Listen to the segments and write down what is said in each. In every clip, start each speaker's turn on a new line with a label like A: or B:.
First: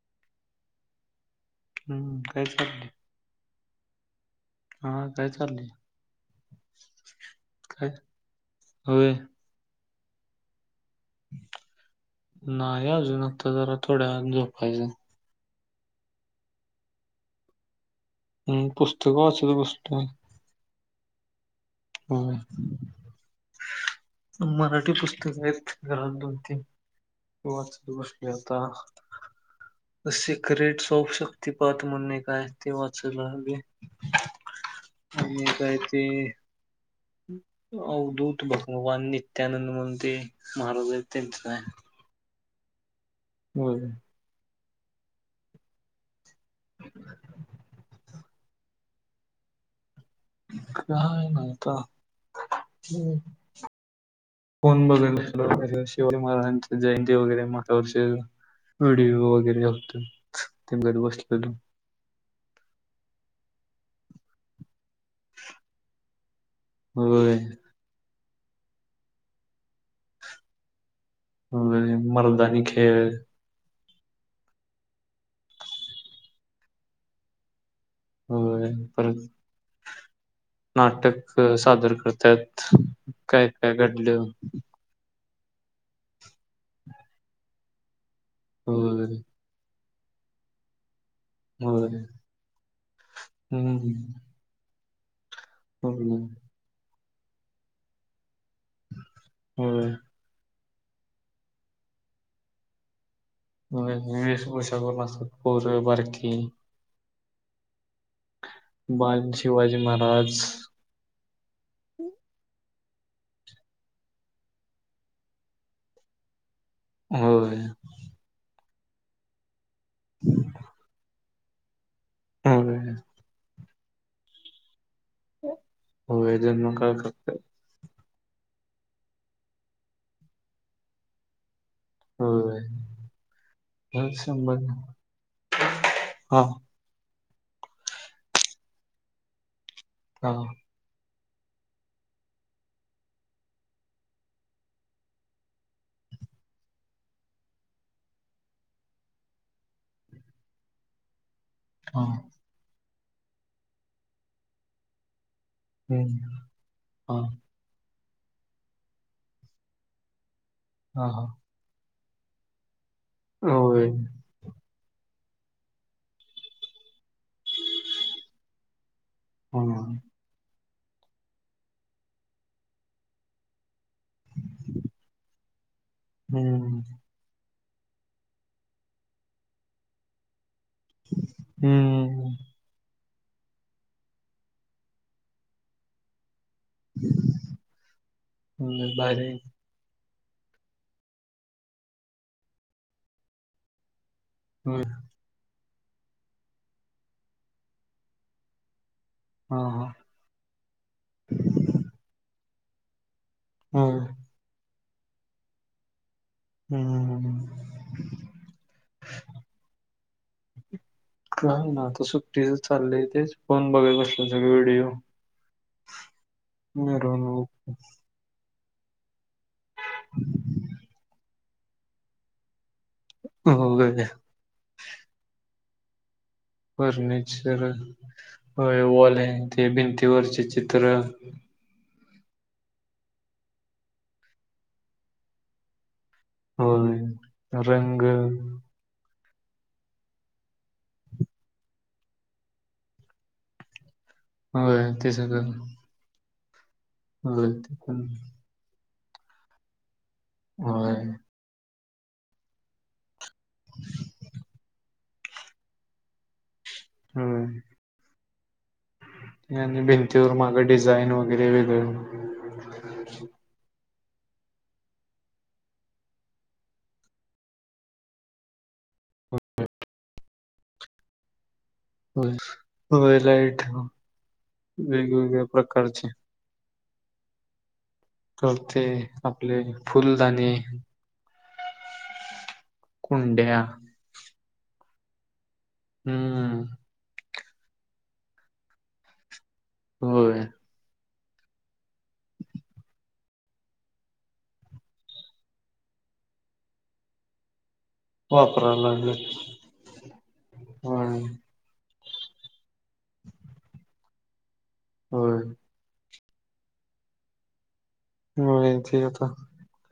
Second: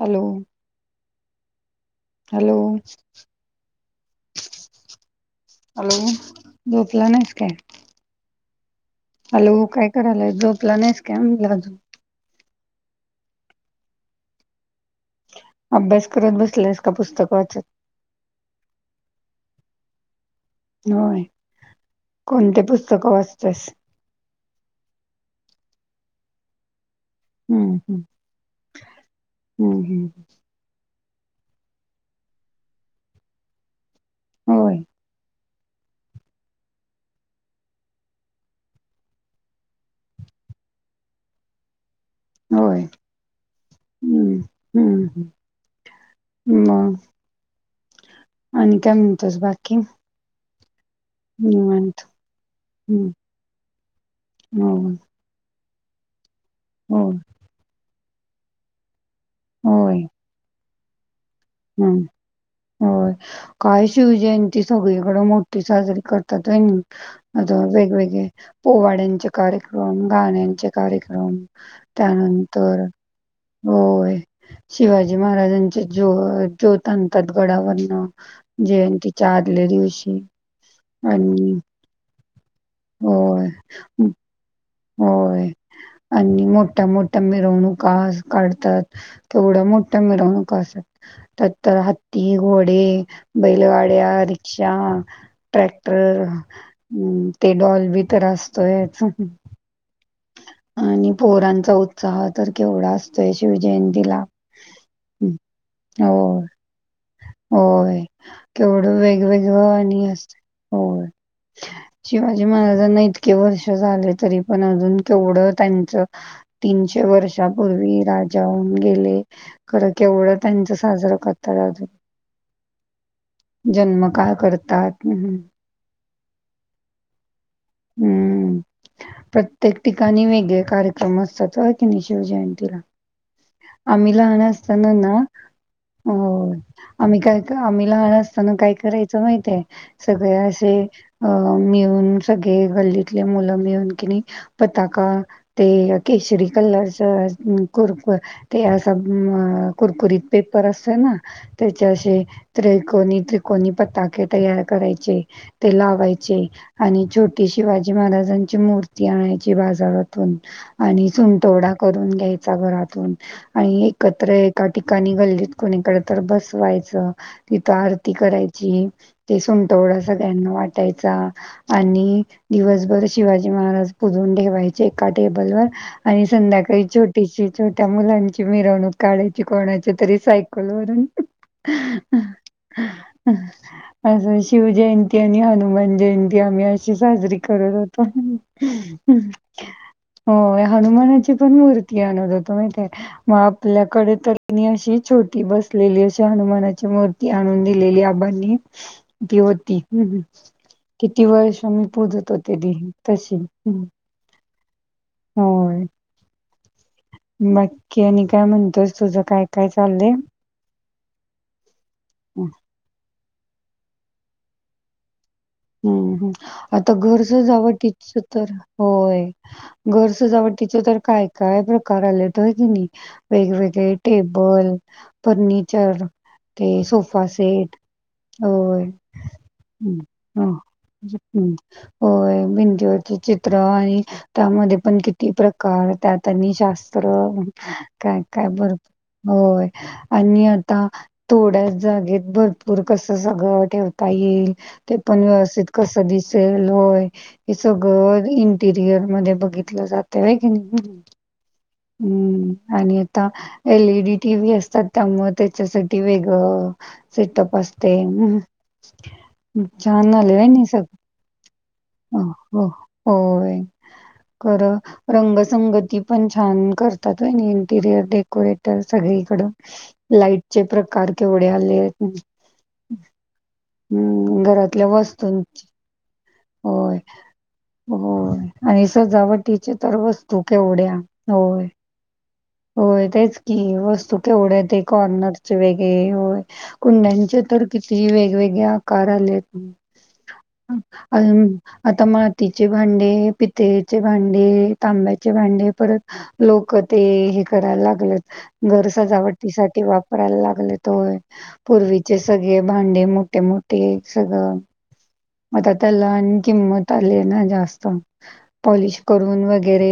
A: Hello
B: हम्म काय
A: hello
B: चाललंय हा काय चाललंय
A: हॅलो झोपला नाहीस काय
B: होय
A: हॅलो काय. काय करायलास झोपला नाहीस काय अजून.
B: नाही अजून अना अता जरा थोड्या झोपायचं.
A: अभ्यास करत बसलेस का पुस्तक वाचत?
B: हम्म पुस्तक वाचत बसलोय.
A: होय
B: हो
A: कोणते पुस्तकं वाचतेस?
B: मराठी पुस्तक आहेत तिथं.
A: हम्म हम्म
B: [unintelligible]
A: हम्म
B: [unintelligible] द
A: हम्म
B: सिक्रेटस. सोप शक्तिपात म्हणून एक हाय ते वाचायला लागलोय.
A: होय
B: आणि त्याय ते अवधूत भगवान नित्यानंद म्हणून ते महाराज त्यांच हाय.
A: होय
B: होय
A: हम्म हम्म हम्म ह आणि काय म्हणतोस बाकी.
B: [unintelligible] काय ना आता
A: निवांत हम्म
B: फोन
A: होय
B: बघायला पाहिजे [unintelligible] [inaudible] हनुमान
A: होय
B: जयंती वैगैरे मोठ्या वर्षी [inaudible] [unintelligible] [unintelligible] ती घरी बसली
A: हम् होय काय शिवजयंती सगळीकडे मोठी साजरी करतात आहे
B: होय
A: आता वेगवेगळे पोवाड्यांचे कार्यक्रम, गाण्याचे कार्यक्रम
B: होय मर्दानी
A: त्यानंतर
B: खेळ
A: होय शिवाजी महाराजांच्या जीवावर ज्योत आणतात गडावर
B: हो परत
A: दिवशी
B: नाटक
A: आणि
B: सादर करतात.
A: होय,
B: काय काय घडल,
A: होय आणि मोठ्या मोठ्या मिरवणुका असतात. काढतात
B: होय
A: तेवढे मोठ त्या मिरवणुका असत. त्या तर
B: होय
A: हत्ती, घोडे, बैलगाड्या,
B: हम्म
A: रिक्षा
B: होय
A: ट्रॅक्टर हम्म ते डॉलबी तर असतोच.
B: होय
A: आणि पोरांचा उत्साह तर केवढा असतो.
B: वर्षातुन असतात
A: हं,
B: पोर बारकी
A: होय, होय केवढं
B: बाल
A: वेगवेगळं
B: शिवाजी
A: आणि असत
B: महाराज
A: हो शिवाजी महाराज त्यांना इतके वर्ष झाले तरी पण अजून केवढं त्यांच तीनशे
B: होय
A: वर्षापूर्वी राजा गेलेत. खरं केवढं त्यांच साजरं करतात. तराजु
B: हा
A: जन्म का करतात हम् हम
B: हो हा जन्म का फक्त
A: हम्म प्रत्येक ठिकाणी वेगळे कार्यक्रम असतात होय? नी
B: होय
A: शिवजयंतीला...
B: होय
A: आम्ही लहान
B: शंभर
A: असताना ना
B: हा
A: हो. आम्ही काय आम्ही लहान असताना काय करायचं माहितय.
B: हा
A: सगळे असे... अ मिळून सगळे गल्लीतले मुलं मिळून कि नाही पताका ते केसरी कलर कुरकुर ते असं कुरकुरीत पेपर असत ना.
B: हा
A: त्याच्याशी त कोणी त्रिकोणी पतााके तयार करायचे. ते लावायचे
B: हम्म
A: आणि
B: हा
A: छोटी शिवाजी... शिवाजी महाराजांची मूर्ती आणायची बाजारातून...
B: हा
A: आणि
B: हा.
A: सुंटवडा. करून घ्यायचा घरातून. आणि
B: होय
A: एकत्र एका ठिकाणी घलल. कोणीकडे तर बसवायचं. तिथ आरती करायची ते
B: हा
A: सुमटवडा सगळ्यांना वाट वाटायचा आणि दिवसभर शिवाजी महाराज.... पुजून ठेवायचे एका टेबल वर आणि
B: हम्म
A: संध्याकाळी छोटीशी..... त्या मुलांची मिरवणूक काढायची कोणाची तरी सा.... कोलवररून...
B: हम्म
A: असं शिवजयंती आणि हनुमान जयंती.... आम्ही अशी साजरी करत होतो.
B: भारी
A: हो हनुमानाची पण मूर्ती आणत हो. माे मग आपल्याकडे... क
B: हम्म
A: अशी छोटी बस... शलेली अशा हनुमानाची मूर्ती आणून दिलेली आबांनी...
B: हा
A: होती
B: हा
A: किती वर्ष मी पूजत हो.... तरीी ह... तशी ह.
B: हम्म
A: होय. बाकी
B: हम्म
A: आणि काय म्हणतोस तुझं काय काय चाललंय.
B: काय ना. तसं टि चाललंय ते. फण बघाल कसले सगळे व्हिडिओ..
A: हम्म हम्म आता घर
B: मिरवणूक
A: सजावटीच तर. होय घर सजावटीच तर काय काय प्रकार आलेत आहे की नाही. वेगवेगळे
B: वगैरे
A: टेबल फर्नीचर. [unintelligible]
B: फर्निचर वॉल ते बिन ते.
A: हा हम्म. होय भिंतीवरची चित्र आणि त्यामध्ये पण किती प्रकार त्यात.. त्यांनी
B: होय
A: शास्त्र
B: रंग
A: काय काय भरपुर बोल. होय आणि आता थोड्याच जागेत भरपूर कस सगळं ठेवत.
B: होय
A: [unintelligible]
B: ते
A: पण
B: सगळं
A: व्यवस्थित कस.. [unintelligible] होय हे
B: ते पण
A: सगळं इंटेरिअर. करीअर मध्ये बघितलं जात. ते क
B: होय
A: [unintelligible] हम्म आणि‌. एलईडी टी व्ही असतात? त्यामुळें त्याच्यासाठी वेगळं.
B: होय
A: सेटप असते. हं.
B: आणि
A: छान
B: भिंतीवर
A: झालंय होय
B: माग
A: नि सगळं.
B: डिझाईन वगैरे
A: अ, हो,
B: वेगळं.
A: होय. खरं रंगसंगती पण छान करतातय इंटिरियर डेकोरेट. सगळीकडून लाईट. चे प्रकार केवढ्या.
B: होय होय लाइट.
A: हं, घरातल्या वस्तूंची- होय. होय
B: ते
A: आणि
B: आपले
A: सजावटीचे तर वस्तू
B: फुलदाणे,
A: केवढ्या होय.. होय तेच
B: कुंड्या
A: की वस्तू केवढ्यात आहेत एक. कॉर्नर. वेगे होय
B: हम्म
A: कुंड्यांच्या. तर किती वेगवेगळे आकार आले आहेत?
B: होय.
A: अ आता मातीचे भांडे, पितळेचे हांडे, तांब्याचे भांडे, परत लोक ते हे करायला लागत. घर
B: वापरायला लागलेत.
A: सजवटासाठी वापरायला लागलेत होय पुर्वी ते सगळे भांडे मोठे मोठे सगळं
B: होय
A: म ता तलान किंमत आली ना जास्त
B: होय
A: पॉलिश
B: ते आता
A: करून वगैरे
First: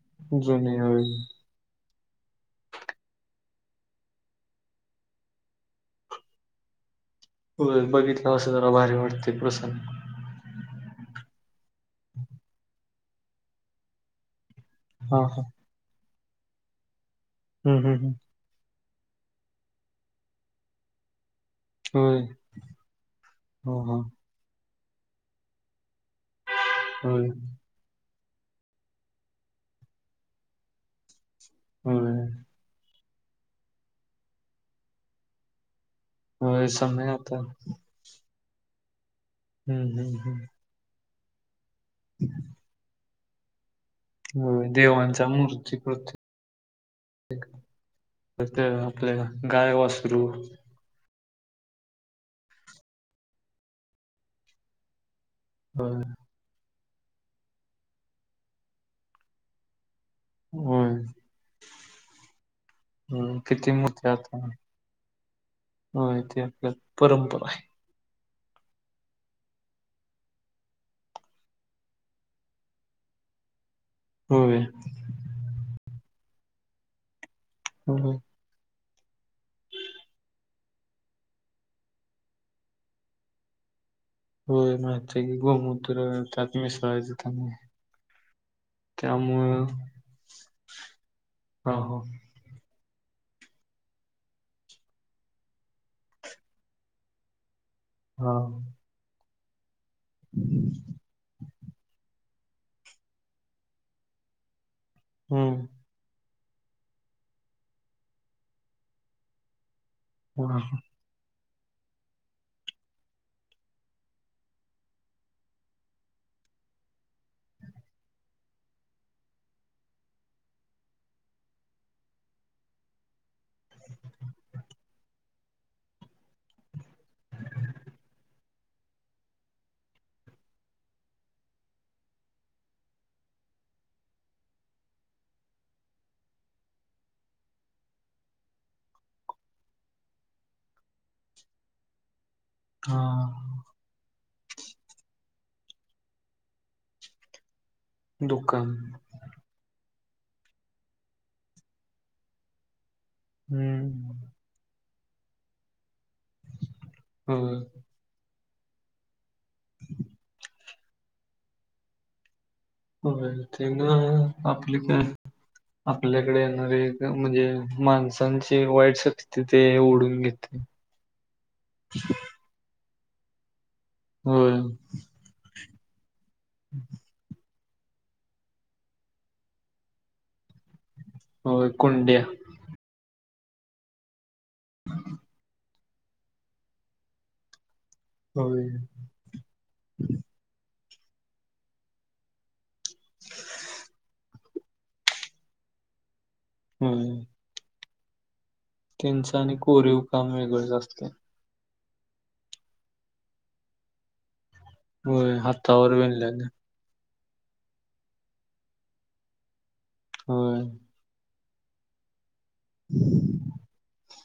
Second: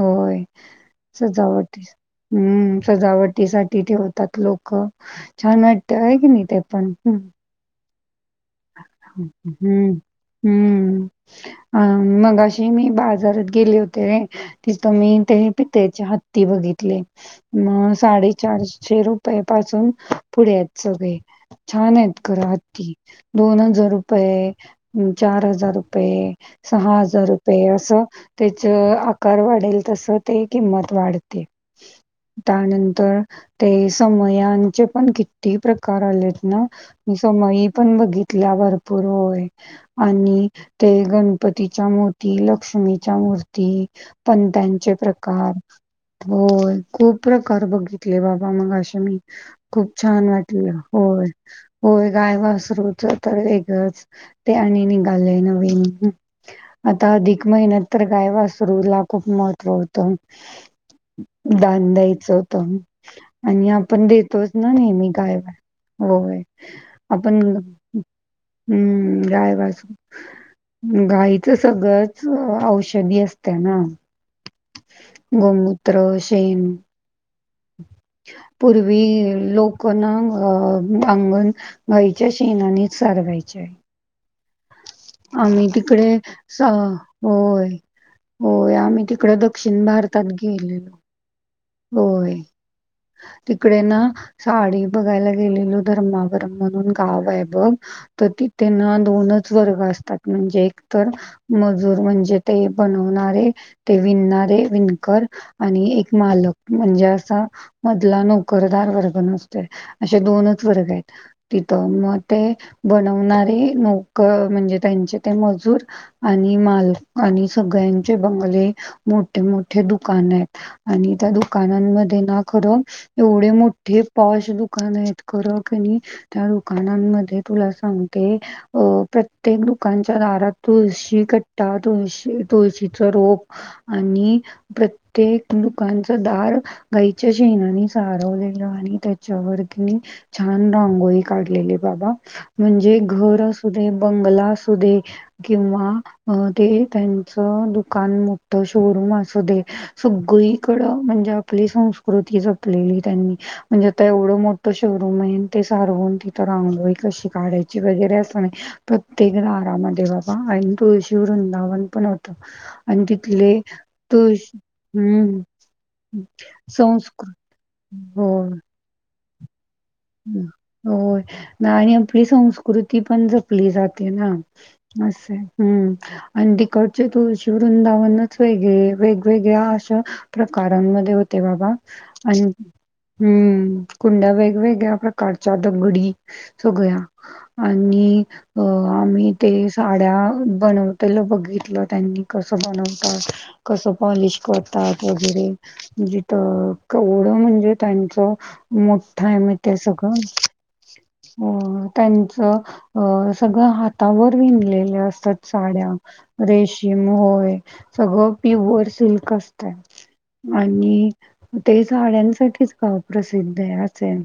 A: होय
B: जुने होय.
A: सजावट हम्म सजावटी साठी ठेवतात लोक छान वाटते आहे की नाही ते पण हम्
B: बघित
A: हम्म हम्म अ मग अशी मी बाजारात गेले होते की तुम्ही
B: हा
A: ते
B: हा
A: पित्याचे हात ती बघितली
B: हम्म
A: मग
B: हम्म हम्म
A: साडेचार छे रुपये पासून पुढे आहेत सगळे छान आहेत
B: होय.
A: खरं हत्ती दोन
B: हा
A: हजार
B: हा
A: रुपये हम् चार हजार रुपये सहा हजार
B: होय
A: रुपये असं त्याच आकार वाढेल तसं ते किंमत वाढ
B: होय
A: त्यानंतर ते समयांचे पण किती प्रक करायलेत ना
B: होय समय
A: ती
B: आता
A: समई पण बघित तिला भरपूर होत
B: हम्म हम्म
A: आणि
B: हम्म
A: ते गणपत तिच्या मोती लक्ष्मी च्या मूर्ती
B: होय
A: पणत्यांचे चे
B: देवांच्या
A: प्रकार
B: मूर्ती प्रत्येक
A: होय खूप प्रकार बघितले बाबा
B: त्या
A: मग असे मी
B: आपल्या गाय
A: खूप
B: वासरू
A: छान वाटलं होय होय गायवासरूच तर वेगळच ते आणि नि आलय नवीन
B: होय
A: आता अधिक महिन्यात तर गायवासरूला खूप महत्त्व त
B: होय
A: दान द्यायचं होत
B: होय
A: आणि
B: किती
A: आपण
B: मूर्ती आता
A: देतोच ना नेहमी काय
B: ते
A: होय
B: आपल्या
A: आपण
B: परंपरा आहे
A: हम्म गाय वासरू गाईचं सगळंच अं औषधी असतं ना
B: होय
A: रोज शेण
B: होय.
A: पूर्वी लोकं ना अंगण गाईच्या शेणानी सारवायचे.
B: होय ना!
A: आम्ही तिकडे स
B: त्यामुळे
A: होय होय आम्ही तिकड
B: त्यामुळं
A: दक्षिण भारतात गेलो.
B: हा हो
A: होय. तिकडे ना साडी बघायला गेलेलो धर्मावरम म्हणून गाव आहे बघ तर
B: हा
A: तिथे ना दोनच बर वाच तात म्हणजे एक तर मजूर म्हणजे ते बनवणारे ते विणणारे विण कर
B: हम्म
A: आणि एक मालक. म्हणजे असं मधला नोकरदार वर्ग नसतोय. अशे
B: हा
A: दोनच वर्ग आहेत. तिथं मग ते बनवणारे नोकर म्हणजे त्यांचे ते मजूर आणि माल आणि सगळ्यांचे बंगले मोठे मोठे दुकान आहेत आणि त्या दुकानात दुकानांमध्ये ना खरं एवढे मोठे पॉश दुकान आहेत. खरं क नाही त्या दुकानांमध्ये तुला सांगते. अ प्रत्येक दुकानाच्या दारात तुळशी कट्टा तुळशी तुळशीचं रोप आणि प्रत्येक दुकान दार गाईच्या शेणानी सारवलेलं आणि त्याच्या वरती छान रांगोळी काढलेली बाबा म्हणजे
B: हा
A: घर असू दे बंगला असू दे किंवा ते त्यांचं दुकान दुकान मोठ
B: दुकान
A: शोरूम असू दे सगळे इकडे म्हणजे आपली संस्कृती जपलेली म्हणजे
B: हम्म
A: त्यावेळी मोठे शहर शोरूम आहे ते सारवून तिथ रांगोळी कशी
B: होय
A: काढायची वगैरे अस प्र [unintelligible] तेघला आराम देवाबाई [unintelligible] तुळशीवरूनधावन पण होतं. आणि
B: होय
A: तिथले
B: ते ना
A: त
B: आपले काय
A: हम्म
B: आपल्याकडे येणारे
A: संस्कृ
B: म्हणजे
A: होय.
B: माणसांची वाईट शक्ती ते ओढून घेते
A: होय ना आणि आपली संस्कृती ती पण जपली जात ना
B: होय
A: अस हम्म आणि तिकडचे तू वृंदावन वेगळे वेगवेगळ्या अश प्रकारमध्ये होते होते
B: होय
A: बाबा
B: कोंड्या
A: आणि हम्म कुंडा वेगवेगळे घडी सगळ्या आणि अ
B: होय
A: आम्ही ते साड्या बनव त्याला बघितलं त्यांनी कसं बनव कसं पण कटट वगैरे तर
B: होय
A: कवडं म्हणजे त्यांच मोठा
B: त्यांचं
A: एम
B: आणि कोरीव काम वेगळं जा असत
A: त्यांच सगळं हातावर विणलेल्या
B: होय
A: असतात साड्या
B: हातावर विणलेलं
A: रेष घेऊन होय सगळं प्युअर सिल्क असत
B: होय
A: आणि ते साड्यांसाठी च गाव प्रसिद्ध आहे अस आहे.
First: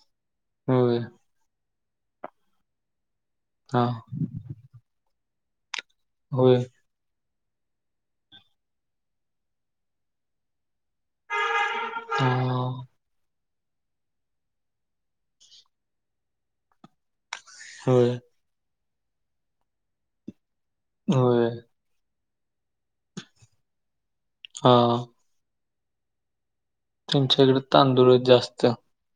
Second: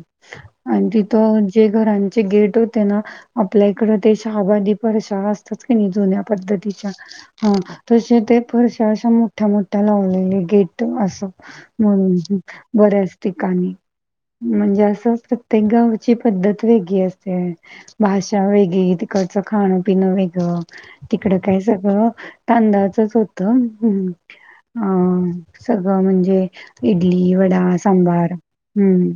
A: आणि
B: होय
A: तिथं जे घरांचे गेट होते ना आपल्या
B: हा
A: इकडं ते [unintelligible] जुन्या
B: होय
A: पद्धतीच्या हा तशे ते फरश्या अश्या मोठ्या मोठ्या लावलेले गेट असं
B: हा
A: म्हणून बर असते आणि म्हणजे अस सत प्रत्येक गावची पद्धत वेग अस
B: होय
A: भाषा वेगळी तिकडचं खाणं पिणं वेगळं तिकडं
B: होय
A: काय सगळं तांदळाचच होतं हम्म.
B: हा
A: अ. सगळं म्हणजे इडली,
B: त्यांच्या इकडे
A: वडा,
B: तांदूळच
A: सांभार
B: जास्त
A: हम्म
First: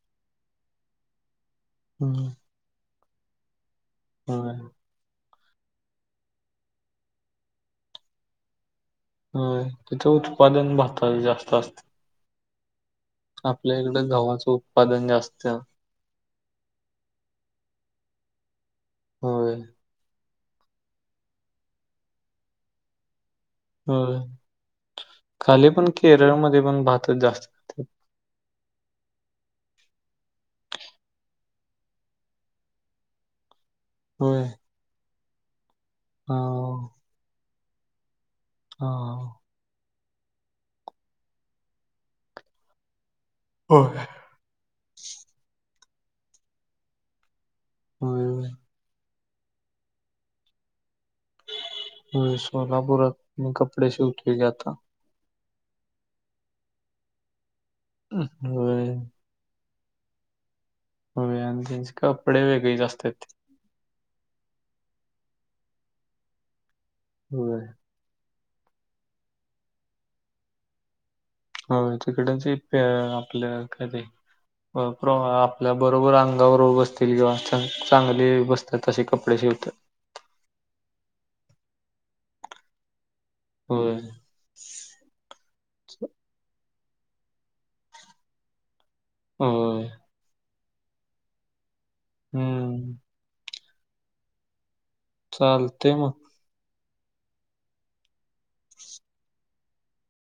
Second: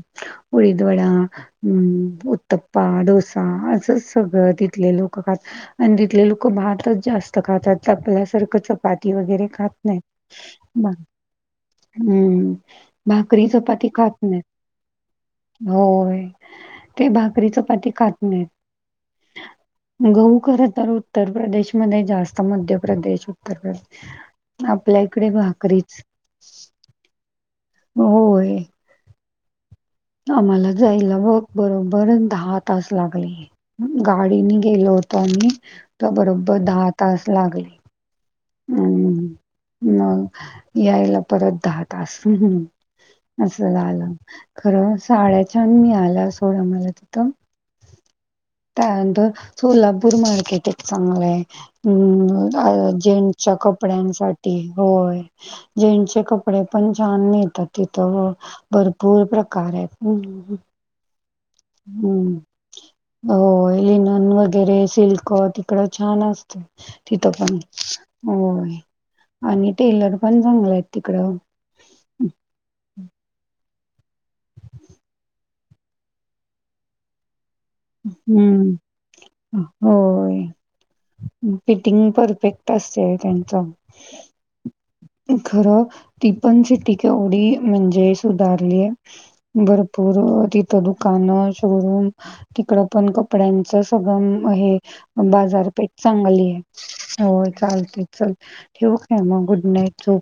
A: उडीद वडा हम्म उत्तप अ डोसा असं सगळं
B: होय
A: तिथले लोक आणि तिथले लोक भातच जास्त खातात, आपल्यासारखं च चपाती वगैरे
B: होय
A: खात नाहीत
B: तिथं उत्पादन
A: म
B: भाताचं जास्त असतं.
A: हम्म भाकरी
B: आपल्या
A: चपाती
B: इकडं
A: खात नाहीत.
B: गव्हाचं उत्पादन जास्त
A: होय ते भाकरी, चपाती खात हम्म.
B: होय
A: गहूं खर तर उत्तर प्रदेशमध्ये जास्त मध्यप्रदेश
B: होय, खाली पण
A: भाकरीच
B: केरळमध्ये पण भाताच जास्त खातात
A: होय. आम्हाला जायला बघ बरोबर दहा तास लागले.
B: होय
A: गाडीने गेलो होत. पाणी... तर
B: हा.
A: बरोबर दहा तास लागले.
B: हा हा.
A: हम्म मग यायला परत दहा तास. अस
B: होय
A: झालं खर साड्या छान मि मला सोडा मला तिथं,
B: होय होय
A: त्या द सोलापूर मार्केट आहे. चागल हाय,
B: होय
A: म्
B: सोलापुरात
A: जे
B: मी
A: च्या
B: कपडे शिवतोय की
A: कपड्यांसाठी
B: आता
A: होय. जेंट्सचे कपडे पण छान मिळतात. तिथं
B: होय
A: भरपूर प्रकार आहेत. हम्म ह.
B: होय आणि त्यांचे कपडे वेगळेच असतात.
A: हम्म अ लिनोन वगैरे सिल्क वैग तिकडं छान असतय. तथं पण
B: होय
A: होय, आणि टेलर पण चांगलाय ते.
B: हो तिकडचं [unintelligible] आपलं.. त [unintelligible] आपल्या बरोबर अंगावर बसतील किंवा.. चांगले
A: हम्म
B: बसतात असे कपडे शिवतात.
A: होय. फिटिंग परफेक्ट असते. त्यांचा.
B: होय
A: खरं ती पण सिटी केवढी म्हणजे सुधारलीये.
B: होय
A: भरपूर ति दुकानं, शोरूम. तिकडं
B: हम्म
A: पण कपड्यांच सगळं अं हे. बाजारपेठ
B: चालते मग.
A: चांगली आहे. हो चालते चल ठेवू काय? मग गुड नाईट ठेव.